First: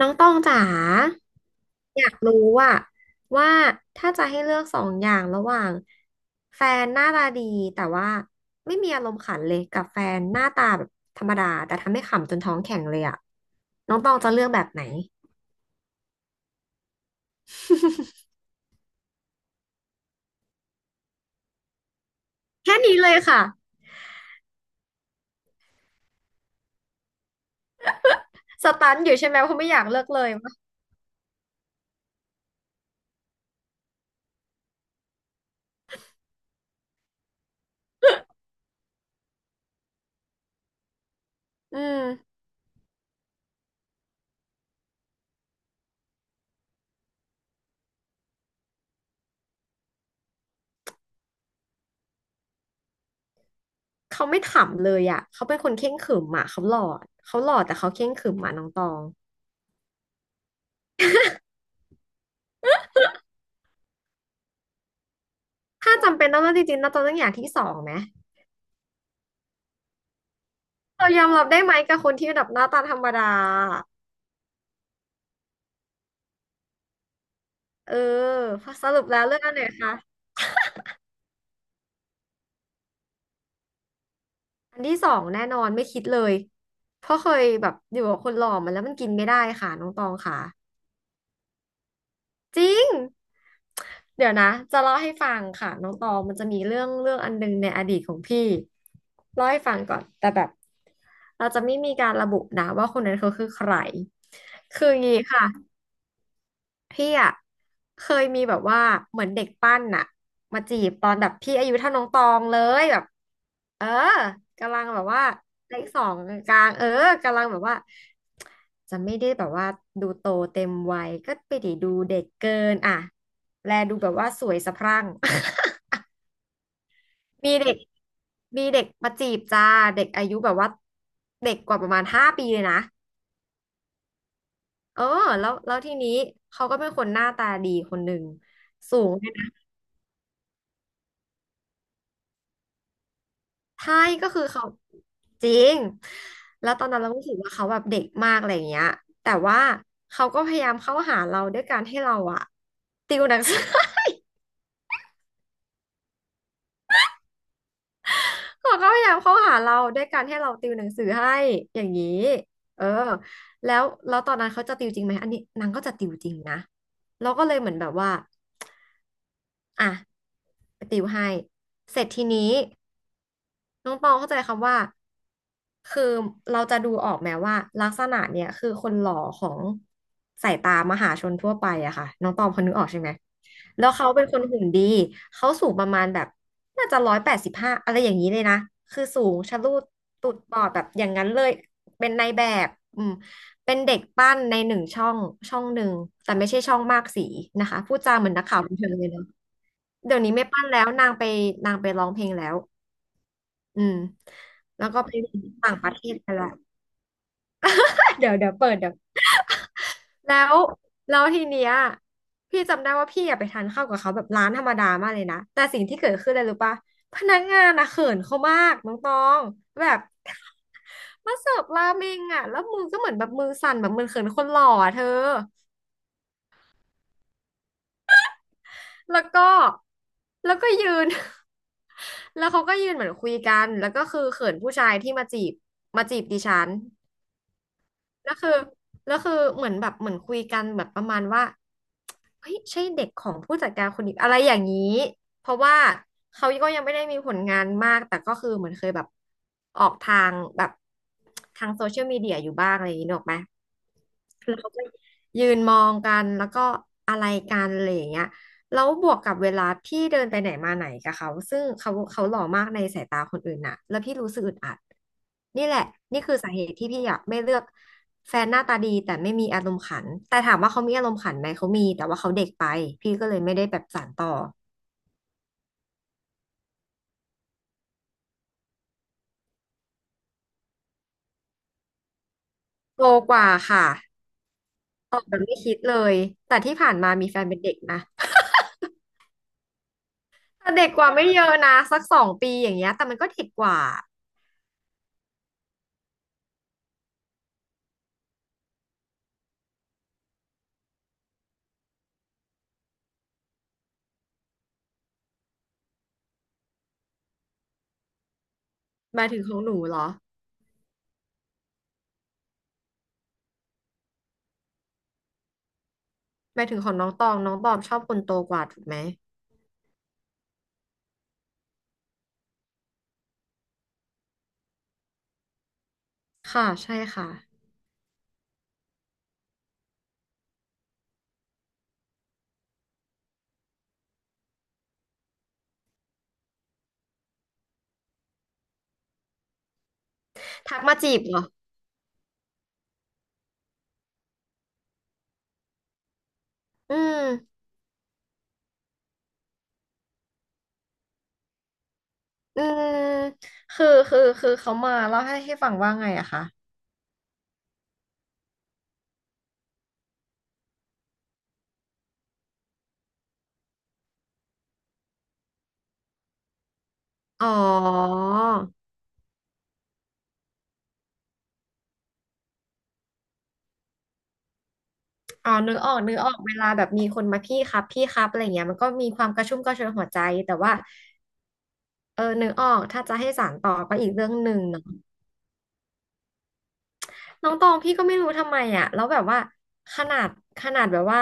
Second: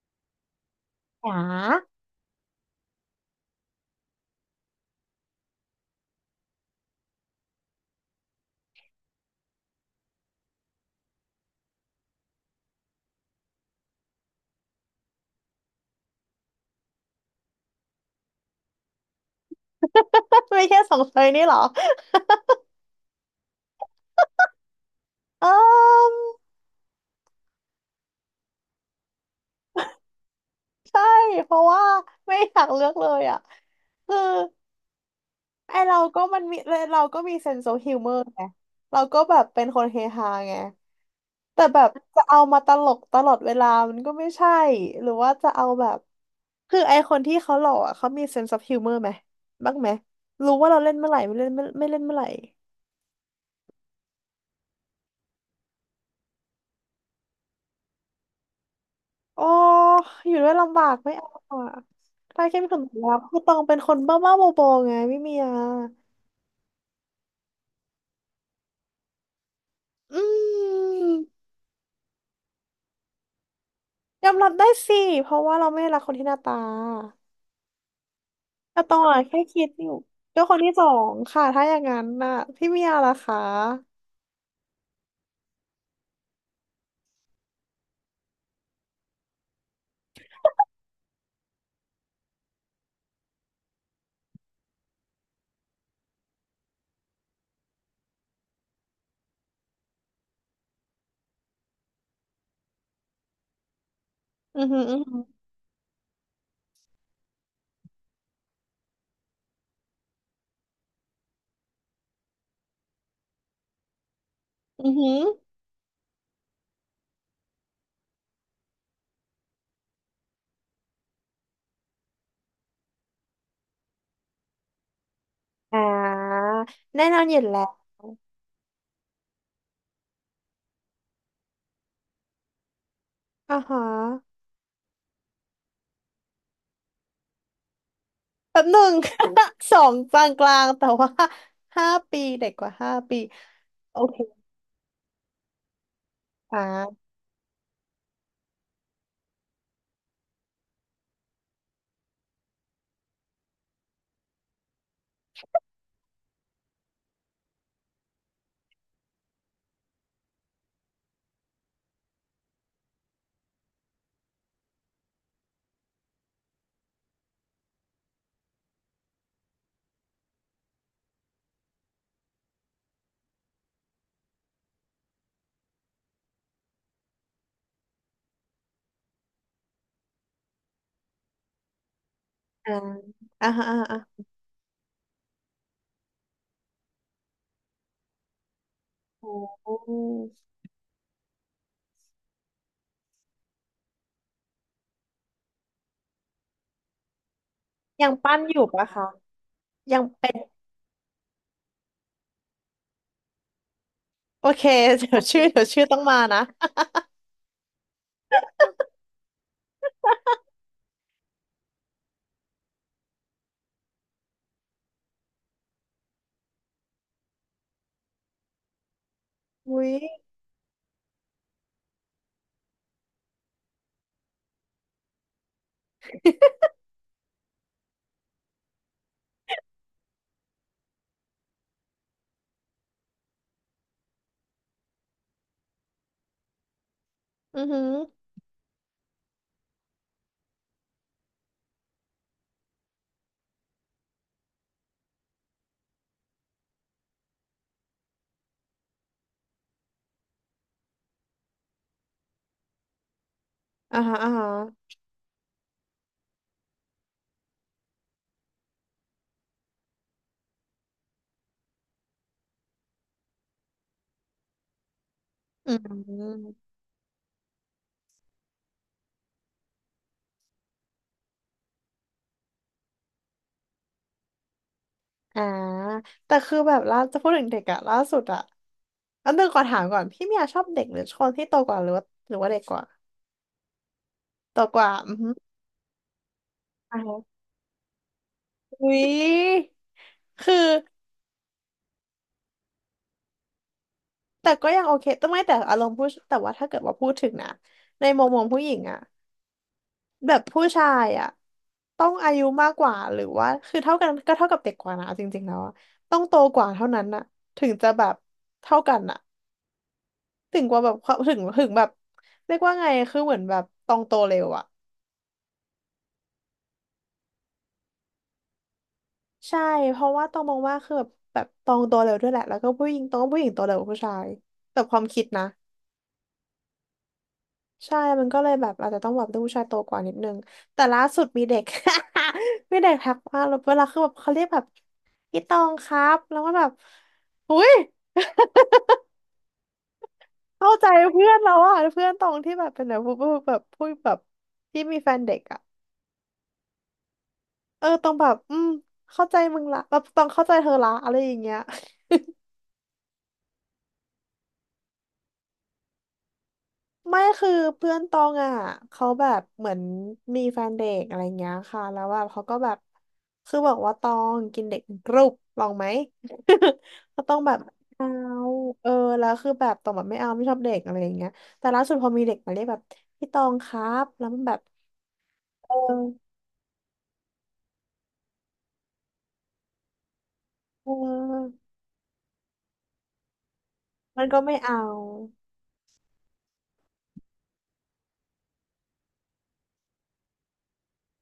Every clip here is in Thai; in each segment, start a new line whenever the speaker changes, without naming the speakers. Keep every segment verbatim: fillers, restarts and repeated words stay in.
น้องตองจ๋า
หยา
อยากรู้ว่าว่าถ้าจะให้เลือกสองอย่างระหว่างแฟนหน้าตาดีแต่ว่าไม่มีอารมณ์ขันเลยกับแฟนหน้าตาแบบธรรมดาแต่ทำให้ขำจนท้องแข็งเลยอะน้องตองจะเลือกแบบไหน
ไม่ใช่สองเซยนี่เหรอ
แค่นี้เลยค่ะ
เออ
สตันอยู่ใช่ไหมเพราะไม่อยากเลือกเลยวะ
ใช่เพราะว่าไม่อยากเลือกเลยอ่ะคือไอเราก็มันมีเราก็มีเซนส์ออฟฮิวเมอร์ไงเราก็แบบเป็นคนเฮฮาไงแต่แบ
อื
บ
ม
จะเอามาตลกตลอดเวลามันก็ไม่ใช่หรือว่าจะเอาแบบคือไอคนที่เขาหล่ออ่ะเขามีเซนส์ออฟฮิวเมอร์ไหมบ้างไหมรู้ว่าเราเล่นเมื่อไหร่ไม่เล่นไม่ไม่เล่นเมื่อไหร่
เขาไม่ขำเลยอะเขาเป็นคนเคร่งขรึมอะเขาหล่อเขาหล่อแต่เขาเคร่งขรึมอะน้องตอง
โอ้อยู่ด้วยลำบากไม่เอาอ่ะถ้าเข้มแข็งแล้วคือตองเป็นคนบ้าบ้าบอๆไงไม่มีอ่ะ
ถ้าจำเป็นต้องเลือกจริงๆน้องตองต้องอย่างที่สองไหม
อื
เรา
ม
ยอมรับได้ไหมกับคนที่แบบหน้าตาธรรมดา
ยอมรับได้สิ เพราะว่าเราไม่รักคนที่หน้าตา
เออ
แต่
ส
ตอ
รุ
ง
ปแล้
อ่ะ
วเรื่
แค่
องอันไหน
คิดอ
คะ
ยู่ก็คนที่สองค่ะถ้าอย่างนั้นน่ะพี่เมียล่ะคะ
อันที่สองแน่นอนไม่คิดเลยเพราะเคยแบบอยู่กับคนหล่อมาแล้วมันกินไม่ได้ค่ะน้องตองค่ะจริงเดี๋ยวนะจะเล่าให้ฟังค่ะน้องตองมันจะมีเรื่องเรื่องอันหนึงในอดีตของพี่เล่าให้ฟังก่อนแต่แบบเราจะไม่มีการระบุนะว่าคนนั้นเขาคือใคร
อือหือ
คืออ
อือ
ย่างนี้
หือ
ค่ะ พี่อะเคยมีแบบว่าเหมือนเด็กปั้นน่ะมาจีบตอนแบบพี่อายุเท่าน้องตองเลยแบบเออกำลั
อื
ง
อ
แบบ
หือ
ว่าเลขสองกลางๆเออกำลังแบบว่าจะไม่ได้แบบว่าดูโตเต็มวัยก็ไปดีดูเด็กเกินอ่ะแลดูแบบว่าสวยสะพรั่ง
อ่า แน่นอนอยู่
มี
แล้
เด็ก
ว
มีเด็กมาจีบจ้าเด็กอายุแบบว่าเด็กกว่าประมาณห้าปีเลยนะ
อ่าฮะ
เออแล้วแล้วทีนี้เขาก็เป็นคนหน้าตาดีคนหนึ่ง
แบบหนึ่ง
สูง
สองกลางกลางแต่ว่าห้าปีเด็กกว่าห้าปี
ใช่
โอเค
ก็คือเขาจริง
อ
แล้วตอนนั้น
่า
เราก็รู้สึกว่าเขาแบบเด็กมากอะไรอย่างเงี้ยแต่ว่าเขาก็พยายามเข้าหาเราด้วยการให้เราอะติวหนังสือ เขาก็พยายามเข้าหาเราด้วยการให้เราติวหนังสือให้อย่างนี้เออแล้วแล้วตอนนั้นเขาจะติวจริงไหมอันนี้นางก็จะติวจริงนะเราก็เลยเหมือนแบบว่าอ่ะไปติวให้เสร็จทีนี้ น้องตองเข้าใจคำว่าคือเราจะดูออกไหมว่าลักษณะเนี่ยคือคนหล่อของสายตามหาชนทั่วไปอะค่ะน้องตองพอ
อ่า
นึกออกใช่ไหม
อ่าฮะ
แล้วเขา
อ่า
เป็นคนหุ่นดีเขาสูงประมาณแบบน่าจะร้อยแปดสิบห้าอะไรอย่างนี้เลยนะคือสูงชะ
โอ
ลูดตุด
้
บอดแบบอย่างนั้นเลยเป็นนายแบบอืมเป็นเด็กปั้นในหนึ่งช่องช่องหนึ่งแต่ไม่ใช่ช่องมากสีนะคะพูด
ยัง
จาเหมือ
ปั้
น
น
นัก
อ
ข่าว
ยู่
บัน
ปะ
เทิงเล
คะ
ยเนาะ
ยัง
เดี๋ยว
เป็
นี้
น
ไม่ปั้นแล้วนางไปนางไปร้องเพลงแล้ว อืม
โอเค
แล้ วก็
เดี๋
ไป
ยว
เรีย
ชื่อ
น
เดี๋ยว
ต่าง
ชื่อ
ประ
ต้อ
เท
ง
ศ
มา
ไป
นะ
แล้ว เดี๋ยวเดี๋ยวเปิดเดี๋ยวแล้วแล้วทีเนี้ยพี่จำได้ว่าพี่อยากไปทานข้าวกับเขาแบบร้านธรรมดามากเลยนะแต่สิ่งที่เกิดขึ้นเลยรู้ปะพนักงานอะเขินเขามากน้องตอง
อุ้
แบ
ย
บ มาเสิร์ฟราเมงอะแล้วมือก็เหมือนแบบมือสั่นแบบมือเขินคนหล่ออะเธอแล้วก็แล้วก็ยืน แล้วเขาก็ยืนเหมือนคุยกันแล้วก็คือเขินผู้ชายที่มาจีบมาจีบดิฉัน
อือหือ
แล้วคือแล้วคือเหมือนแบบเหมือนคุยกันแบบประมาณว่าเฮ้ยใช่เด็กของผู้จัดการคนนี้อะไรอย่างนี้เพราะว่าเขาก็ยังไม่ได้มีผลงานมากแต่ก็คือเหมือนเคยแบบออกทางแบบทางโซเชียลมีเดียอยู่บ้างอะไรอย่างนี้นึกออกไหม
อ่าฮะอ่าฮะ
เราก็ยืนมองกันแล้วก็อะไรกันอะไรอย่างเงี้ยแล้วบวกกับเวลาพี่เดินไปไหนมาไหนกับเขาซึ่งเขาเขาหล่อมากในสายตาคนอื่นน่ะแล้วพี่รู้สึกอึดอัดนี่
อื
แหละนี่คือสา
ม
เหตุที่พี่อยากไม่เลือกแฟนหน้าตาดีแต่ไม่มีอารมณ์ขันแต่ถามว่าเขามีอารมณ์ขันไหมเขามีแต่ว่าเขาเด็กไปพี่ก็เลยไม่ได้แบบสานต่อ
อ่าแต่คือแบบล่าจะพูดถึงเด็กอะล่าสุดอะอันนึงก่อนถามก่อนพี่เมียชอบเด็กหรือคนที่โตกว่าหรือว่าหรือว่าเด็กกว่า
โตกว่าค่ะ
โตกว่าอื
ต
อ
อบ
หือ
แบบไม่คิดเลยแต่ที่ผ่าน
อ่า
มา
ฮะ
มีแฟนเป็นเด็กนะ
อุ้ยคือ
แต่เด็กกว่าไม่เยอะนะสักสองปีอย่างเงี้ยแต่มันก็เด็กกว่า
แต่ก็ยังโอเคแต่ไม่แต่อารมณ์ผู้แต่ว่าถ้าเกิดว่าพูดถึงนะในมุมมองผู้หญิงอะ แบบผู้ชายอ่ะต้องอายุมากกว่าหรือว่าคือเท่ากันก็เท่ากับเด็กกว่านะเอาจริงๆแล้วอะต้องโตกว่าเท่านั้นน่ะถึงจะแบบเท่ากัน
ห
น่ะ
มายถึงของหนูเหรอ
ถึงกว่าแบบเขาถึงถึงแบบเรียกว่าไงคือเหมือนแบบตองโตเร็วอ่ะ
ไปถึงของน้องตองน้องตองชอบคนโตกว่าถูกไหม
ใช่เพราะว่าตองมองว่าคือแบบแบบตองโตเร็วด้วยแหละแล้วก็ผู้หญิงตองว่าผู้หญิงโตเร็วกว่าผู้ชายแต่ความคิดนะ
ค่ะใช่ค่ะ
ใช่ มันก็เลยแบบอาจจะต้องแบบดูผู้ชายโตกว่านิดนึงแต่ล่าสุดมีเด็ก มีเด็กทักมาแล้วเวลาคือแบบเขาเรียกแบบพี่ตองครับ แล้วก็แบบอุ้ย เข้า
ทัก
ใจ
มาจีบ
เพื่อ
เหร
น
อ
เราอะเพื่อนตองที่แบบเป็นแบบพูดแบบพูดแบบที่มีแฟนเด็กอะ
อืม
เออตองแบบอืมเข้าใจมึงละแบบตองเข้าใจเธอละอะไรอย่างเงี้ย
อืมคือคือคือเขามาเล่าให้ให้ฟังว่าไงอะคะ
ไม่คือเพื่อนตองอ่ะเขาแบบเหมือนมีแฟนเด็กอะไรเงี้ยค่ะแล้วแบบเขาก็แบบคือบอกว่าตองกินเด็กเป็นกรุบลองไหม ก็ต้อง
อ๋อ
แบบเอาเออแล้วคือแบบตองแบบไม่เอาไม่ชอบเด็กอะไรอย่างเงี้ยแต่ล่าสุดพอมีเด็กมาเรียกแบบพี่ตองครับแล้วมันแบบ
อ๋อ
เอ
นึกออก
อ
นึกออกเวลาแบบมีคนมาพี่ครับพี่ครับอะไรเงี้ยมันก็มีความกระชุ่มกระชวยหัวใจแต่ว่า
เออ
เออนึกออกถ้าจะให้สานต่อก็อีก
มั
เรื่
น
อง
ก็
ห
ไม่
นึ่ง
เอา
เนาะ น้องตองพี่ก็ไม่รู้ทำไมอ่ะแล้วแบบว่าขนาดขนาดแบบว่า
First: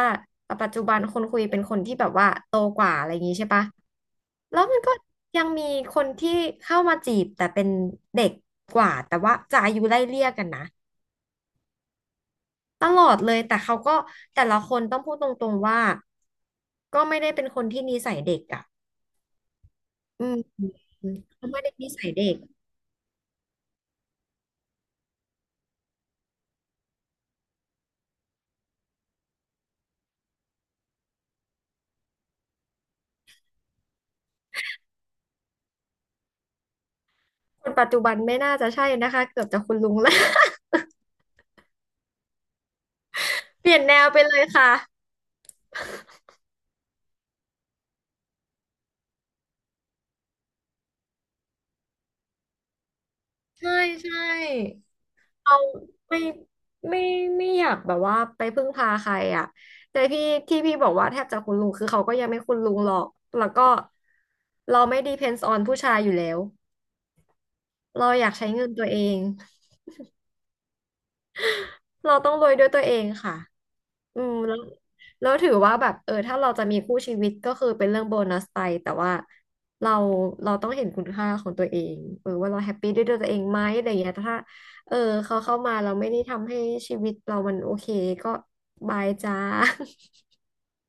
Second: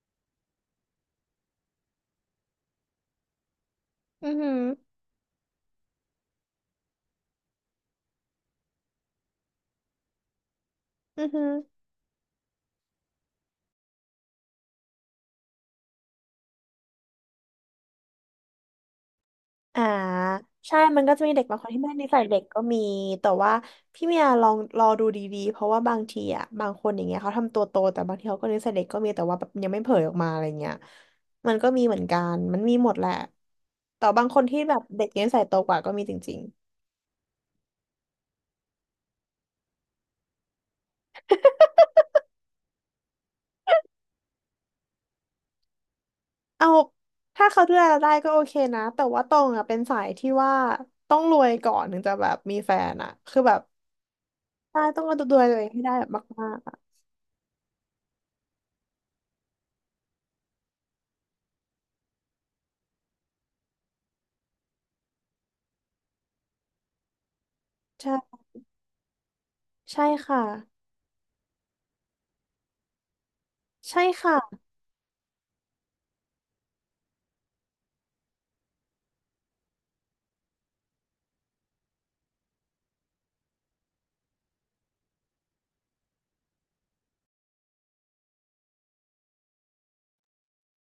ปัจจุบันคนคุยเป็นคนที่แบบว่าโตกว่าอะไรอย่างงี้ใช่ปะ
อือหื
แล้
อ
วมันก็ยังมีคนที่เข้ามาจีบแต่เป็นเด็กกว่าแต่ว่าจะอายุไล่เลี่ยกันนะ
อือหือ
ตลอดเลยแต่เขาก็แต่ละคนต้องพูดตรงๆว่าก็ไม่ได้เป็นคนที่นิสัยเด็กอ่ะ
อ่า
อื
ใช่
ม
มันก็จะมีเด็ก
เขา
บาง
ไม่
คน
ได้
ที่
นิ
ไม่ได้นิ
สัย
สัย
เด็
เด็
ก
กก็มีแต่ว่าพี่เมียลองรอดูดีๆเพราะว่าบางทีอ่ะบางคนอย่างเงี้ยเขาทำตัวโตแต่บางทีเขาก็นิสัยเด็กก็มีแต่ว่าแบบยังไม่เผยออกมาอะไรเงี้ยมันก็มีเหมือนกันมันมีหมดแหละแต่บางคนที่แบบเด็กนิสัยโตกว่าก็มีจริงๆ
คนปัจจุบันไม่น่าจะใช่นะคะเกือบจะคุณลุงแล้ว เปลี่ยนแนวไปเลยค่ะ
เอาถ้าเขาดูแลเราได้ก็โอเคนะแต่ว่าตรงอ่ะเป็นสายที่ว่าต้องรวยก่อนถึงจะแบบมีแฟนอ่ะคือแบบ
ใช่ใช่
ใช่ต้องดูแล
เรา
ตัวเองให้ได้แบ
ไม่
บมากๆอะ
ไม่ไม่อยากแบบว่าไปพึ่งพาใครอ่ะแต่พี่ที่พี่บอกว่าแทบจะคุณลุงคือเขาก็ยังไม่คุณลุงหรอกแล้วก็เราไม่ depends on ผู้ชายอยู่แล้วเราอยาก
ใช่
ใช้เงินตัวเอง
ใช่ค่ะ
เราต้องโวยด้วยตัวเองค่ะ
ใช่
อืม
ค่ะ
แล้วแล้วถือว่าแบบเออถ้าเราจะมีคู่ชีวิตก็คือเป็นเรื่องโบนัสไปแต่ว่าเราเราต้องเห็นคุณค่าของตัวเองเออว่าเราแฮปปี้ด้วยตัวเองไหมอะไรอย่างเงี้ยถ้าเออเขาเข้ามาเราไม่ได้ทำให้ชีวิตเรามันโอเคก็บายจ้า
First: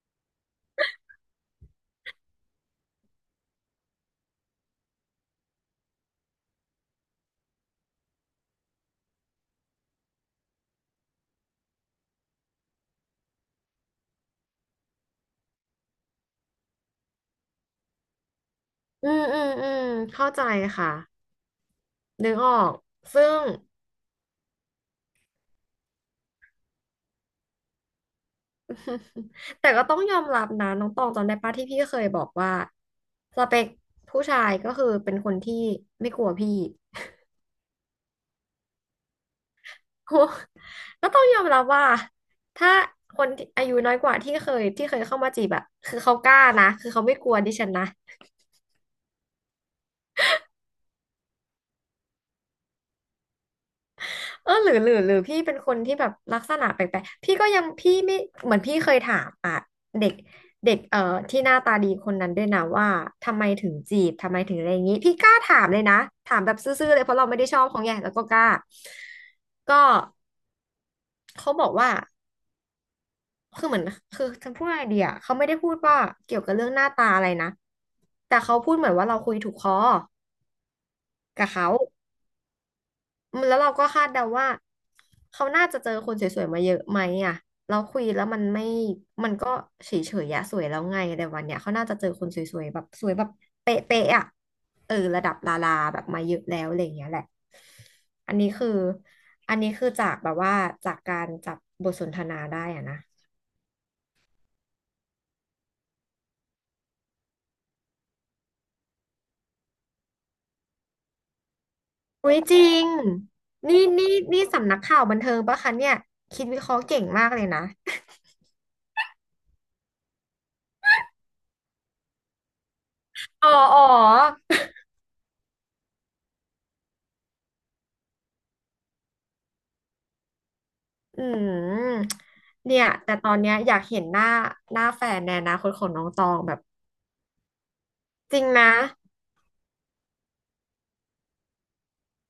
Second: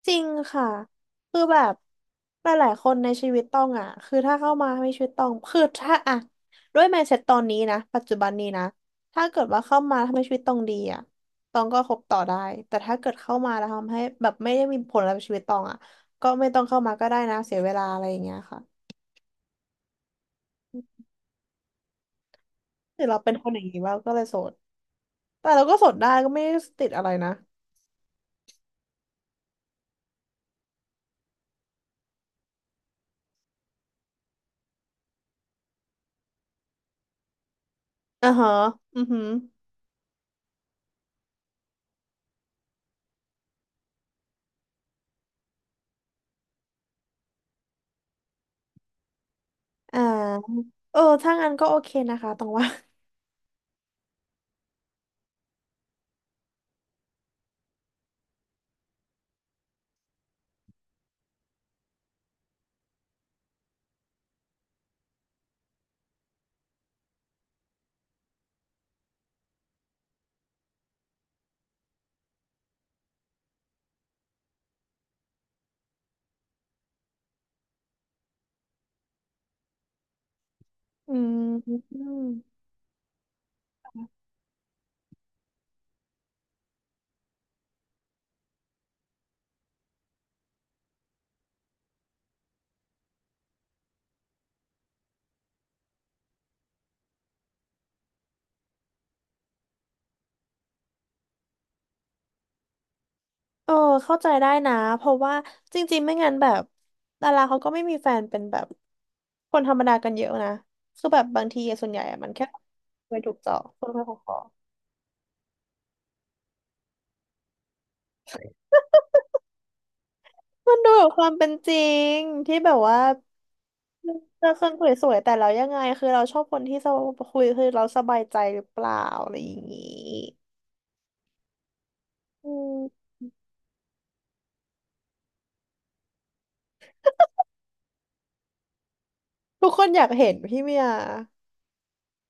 จริงค่ะคือแบบหลายๆคนในชีวิตตองอ่ะคือถ้าเข้ามาในชีวิตตองคือถ้าอ่ะด้วย mindset ตอนนี้นะปัจจุบันนี้นะถ้าเกิดว่าเข้ามาทำให้ชีวิตตองดีอ่ะตองก็คบต่อได้แต่ถ้าเกิดเข้ามาแล้วทำให้แบบไม่ได้มีผลอะไรกับชีวิตตองอ่ะก็ไม่ต้องเข้ามาก็ได้นะเสียเวลาอะไรอย่างเงี้ยค่ะ
อืมอืมอืมเข้าใจค่ะ นึกออก
หรือเรา
ซึ่
เป็น
ง
คนอย่างนี้ว่าก็เลยโสดแต่เราก็โสดได้ก็ไม่ได้ติดอะไรนะ
แต่ก็ต้องยอมรับนะน้องตองจำได้ปะที่พี่เคยบอกว่าสเปคผู้ชายก็คือเป็นคนที่ไม่กลัวพี่
อ่าฮะอือหือ
โอ้ก็ต้องยอมรับว่าถ้าคนที่อายุน้อยกว่าที่เคยที่เคยเข้ามาจีบอะคือเขากล้านะคือเขาไม่กลัวดิฉันนะ
อ่าเออถ้างั้นก็โอเคนะคะตองว่า
เออหรือหรือหรือพี่เป็นคนที่แบบลักษณะแปลกๆพี่ก็ยังพี่ไม่เหมือนพี่เคยถามอ่ะเด็กเด็กเอ่อที่หน้าตาดีคนนั้นด้วยนะว่าทำไมถึงจีบทำไมถึงอะไรอย่างนี้พี่กล้าถามเลยนะถามแบบซื่อๆเลยเพราะเราไม่ได้ชอบเขาไงแล้วก็กล้าก็เขาบอกว่าคือเหมือนคือจะพูดไอเดียเขาไม่ได้พูดว่าเกี่ยวกับเรื่องหน้าตาอะไรนะแต่เขาพูดเหมือนว่าเราคุยถูกคอ
อื
กับเขา
ม
แล้วเราก็คาดเดาว่าเขาน่าจะเจอคนสวยๆมาเยอะไหมอ่ะเราคุยแล้วมันไม่มันก็เฉยๆอะสวยแล้วไงแต่วันเนี้ยเขาน่าจะเจอคนสวยๆแบบสวยแบบเป๊ะๆอ่ะเออระดับดาราแบบมาเยอะแล้วอะไรอย่างเงี้ยแหละอันนี้คืออันนี้คือจากแบบว่าจากการจับบทสนทนาได้อ่ะนะ
เออเข้าใจได้นะเพราะว่าจริงๆไม่งั้นแบบดาราเขาก็ไม่มีแฟนเป็นแบบคนธรรมดากันเยอะนะคือแบบบางทีอะส่วนใหญ่อะมั
อุ้
น
ย
แค่
จริง
ไปถูกเจาะ
นี่
คนไป
นี่
ขอขอ
นี่สำนักข่าวบันเทิงปะคะเนี่ยคิดวิเคราะห์เก่งมากเลยนะ
มันดูแบบความเป็นจริงที่แบบว่า
อ๋ออ๋อ
เราคนคุยสวยๆแต่เรายังไงคือเราชอบคนที่สบคุยคือเราสบายใจหรือเปล่าอะไรอย่างนี้
อืม
อื
เนี่ย
ม
แต่ตอนเนี้ยอยากเห็นหน้าหน้าแฟนในอนาคตของน้องตองแบบจริงนะ
ทุกคนอยากเห็นพี่เมีย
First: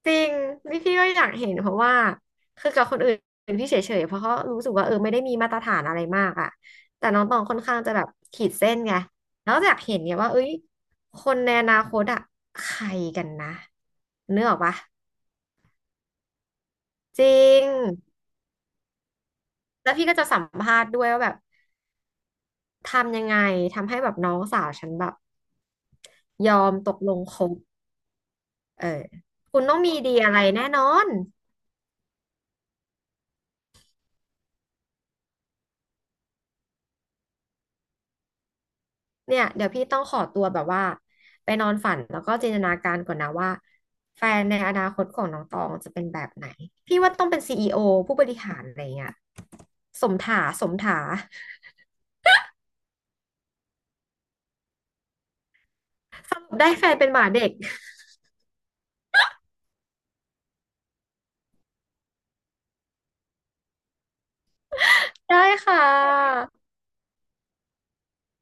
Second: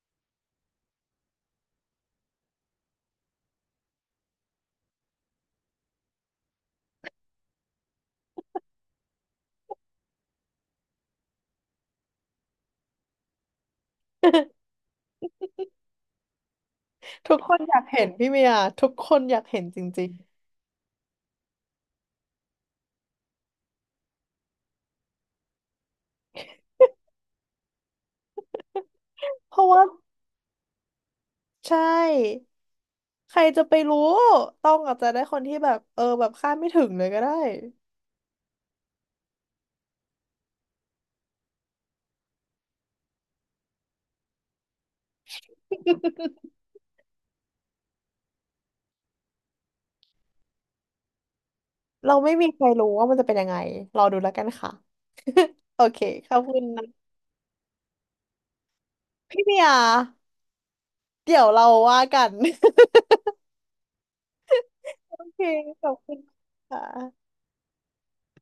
จริงนี่พี่ก็อยากเห็นเพราะว่าคือกับคนอื่นพี่เฉยๆเพราะเขารู้สึกว่าเออไม่ได้มีมาตรฐานอะไรมากอะแต่น้องตองค่อนข้างจะแบบขีดเส้นไงแล้วอยากเห็นเนี่ยว่าเอ้ยคนในอนาคตอะใครกันนะเนื้อออกปะ จริ
ทุกคน
ง
อยากเห็นพี่เมียทุกคนอยากเห็นจ
แล้ว
ริ
พี่
ง
ก็จะสัมภาษณ์ด้วยว่าแบบทำยังไงทำให้แบบน้องสาวฉันแบบยอมตกลงคบ เออ
ๆเพ
คุณ
ราะ
ต้อง
ว่า
มีดีอะไรแน่นอน
ใช่ใครจะไปรู้ต้องอาจจะได้คนที่แบบเออแบบคาดไม่ถึงเลยก็ได้
เนี่ยเดี๋ยวพี่ต้องขอตัวแบบว่าไปนอนฝันแล้วก็จินตนาการก่อนนะว่าแฟนในอนาคตของน้องตองจะเป็นแบบไหน พี่ว่าต้องเป็นซีอีโอผู้บริหารอะไรเงี้ยสมถาสมถา
เราไม่มีใครรู้ว่ามันจะเป็นยังไงรอดูแล้วกันค่ะโอเคข
ส
อบ
รุป
คุณ
ได้
นะ
แฟนเป็นหมาเด็ก
พี่เมียเดี๋ยวเราว่ากัน โอ เค
ได้ค่
ขอบคุณ
ะ
ค่ะ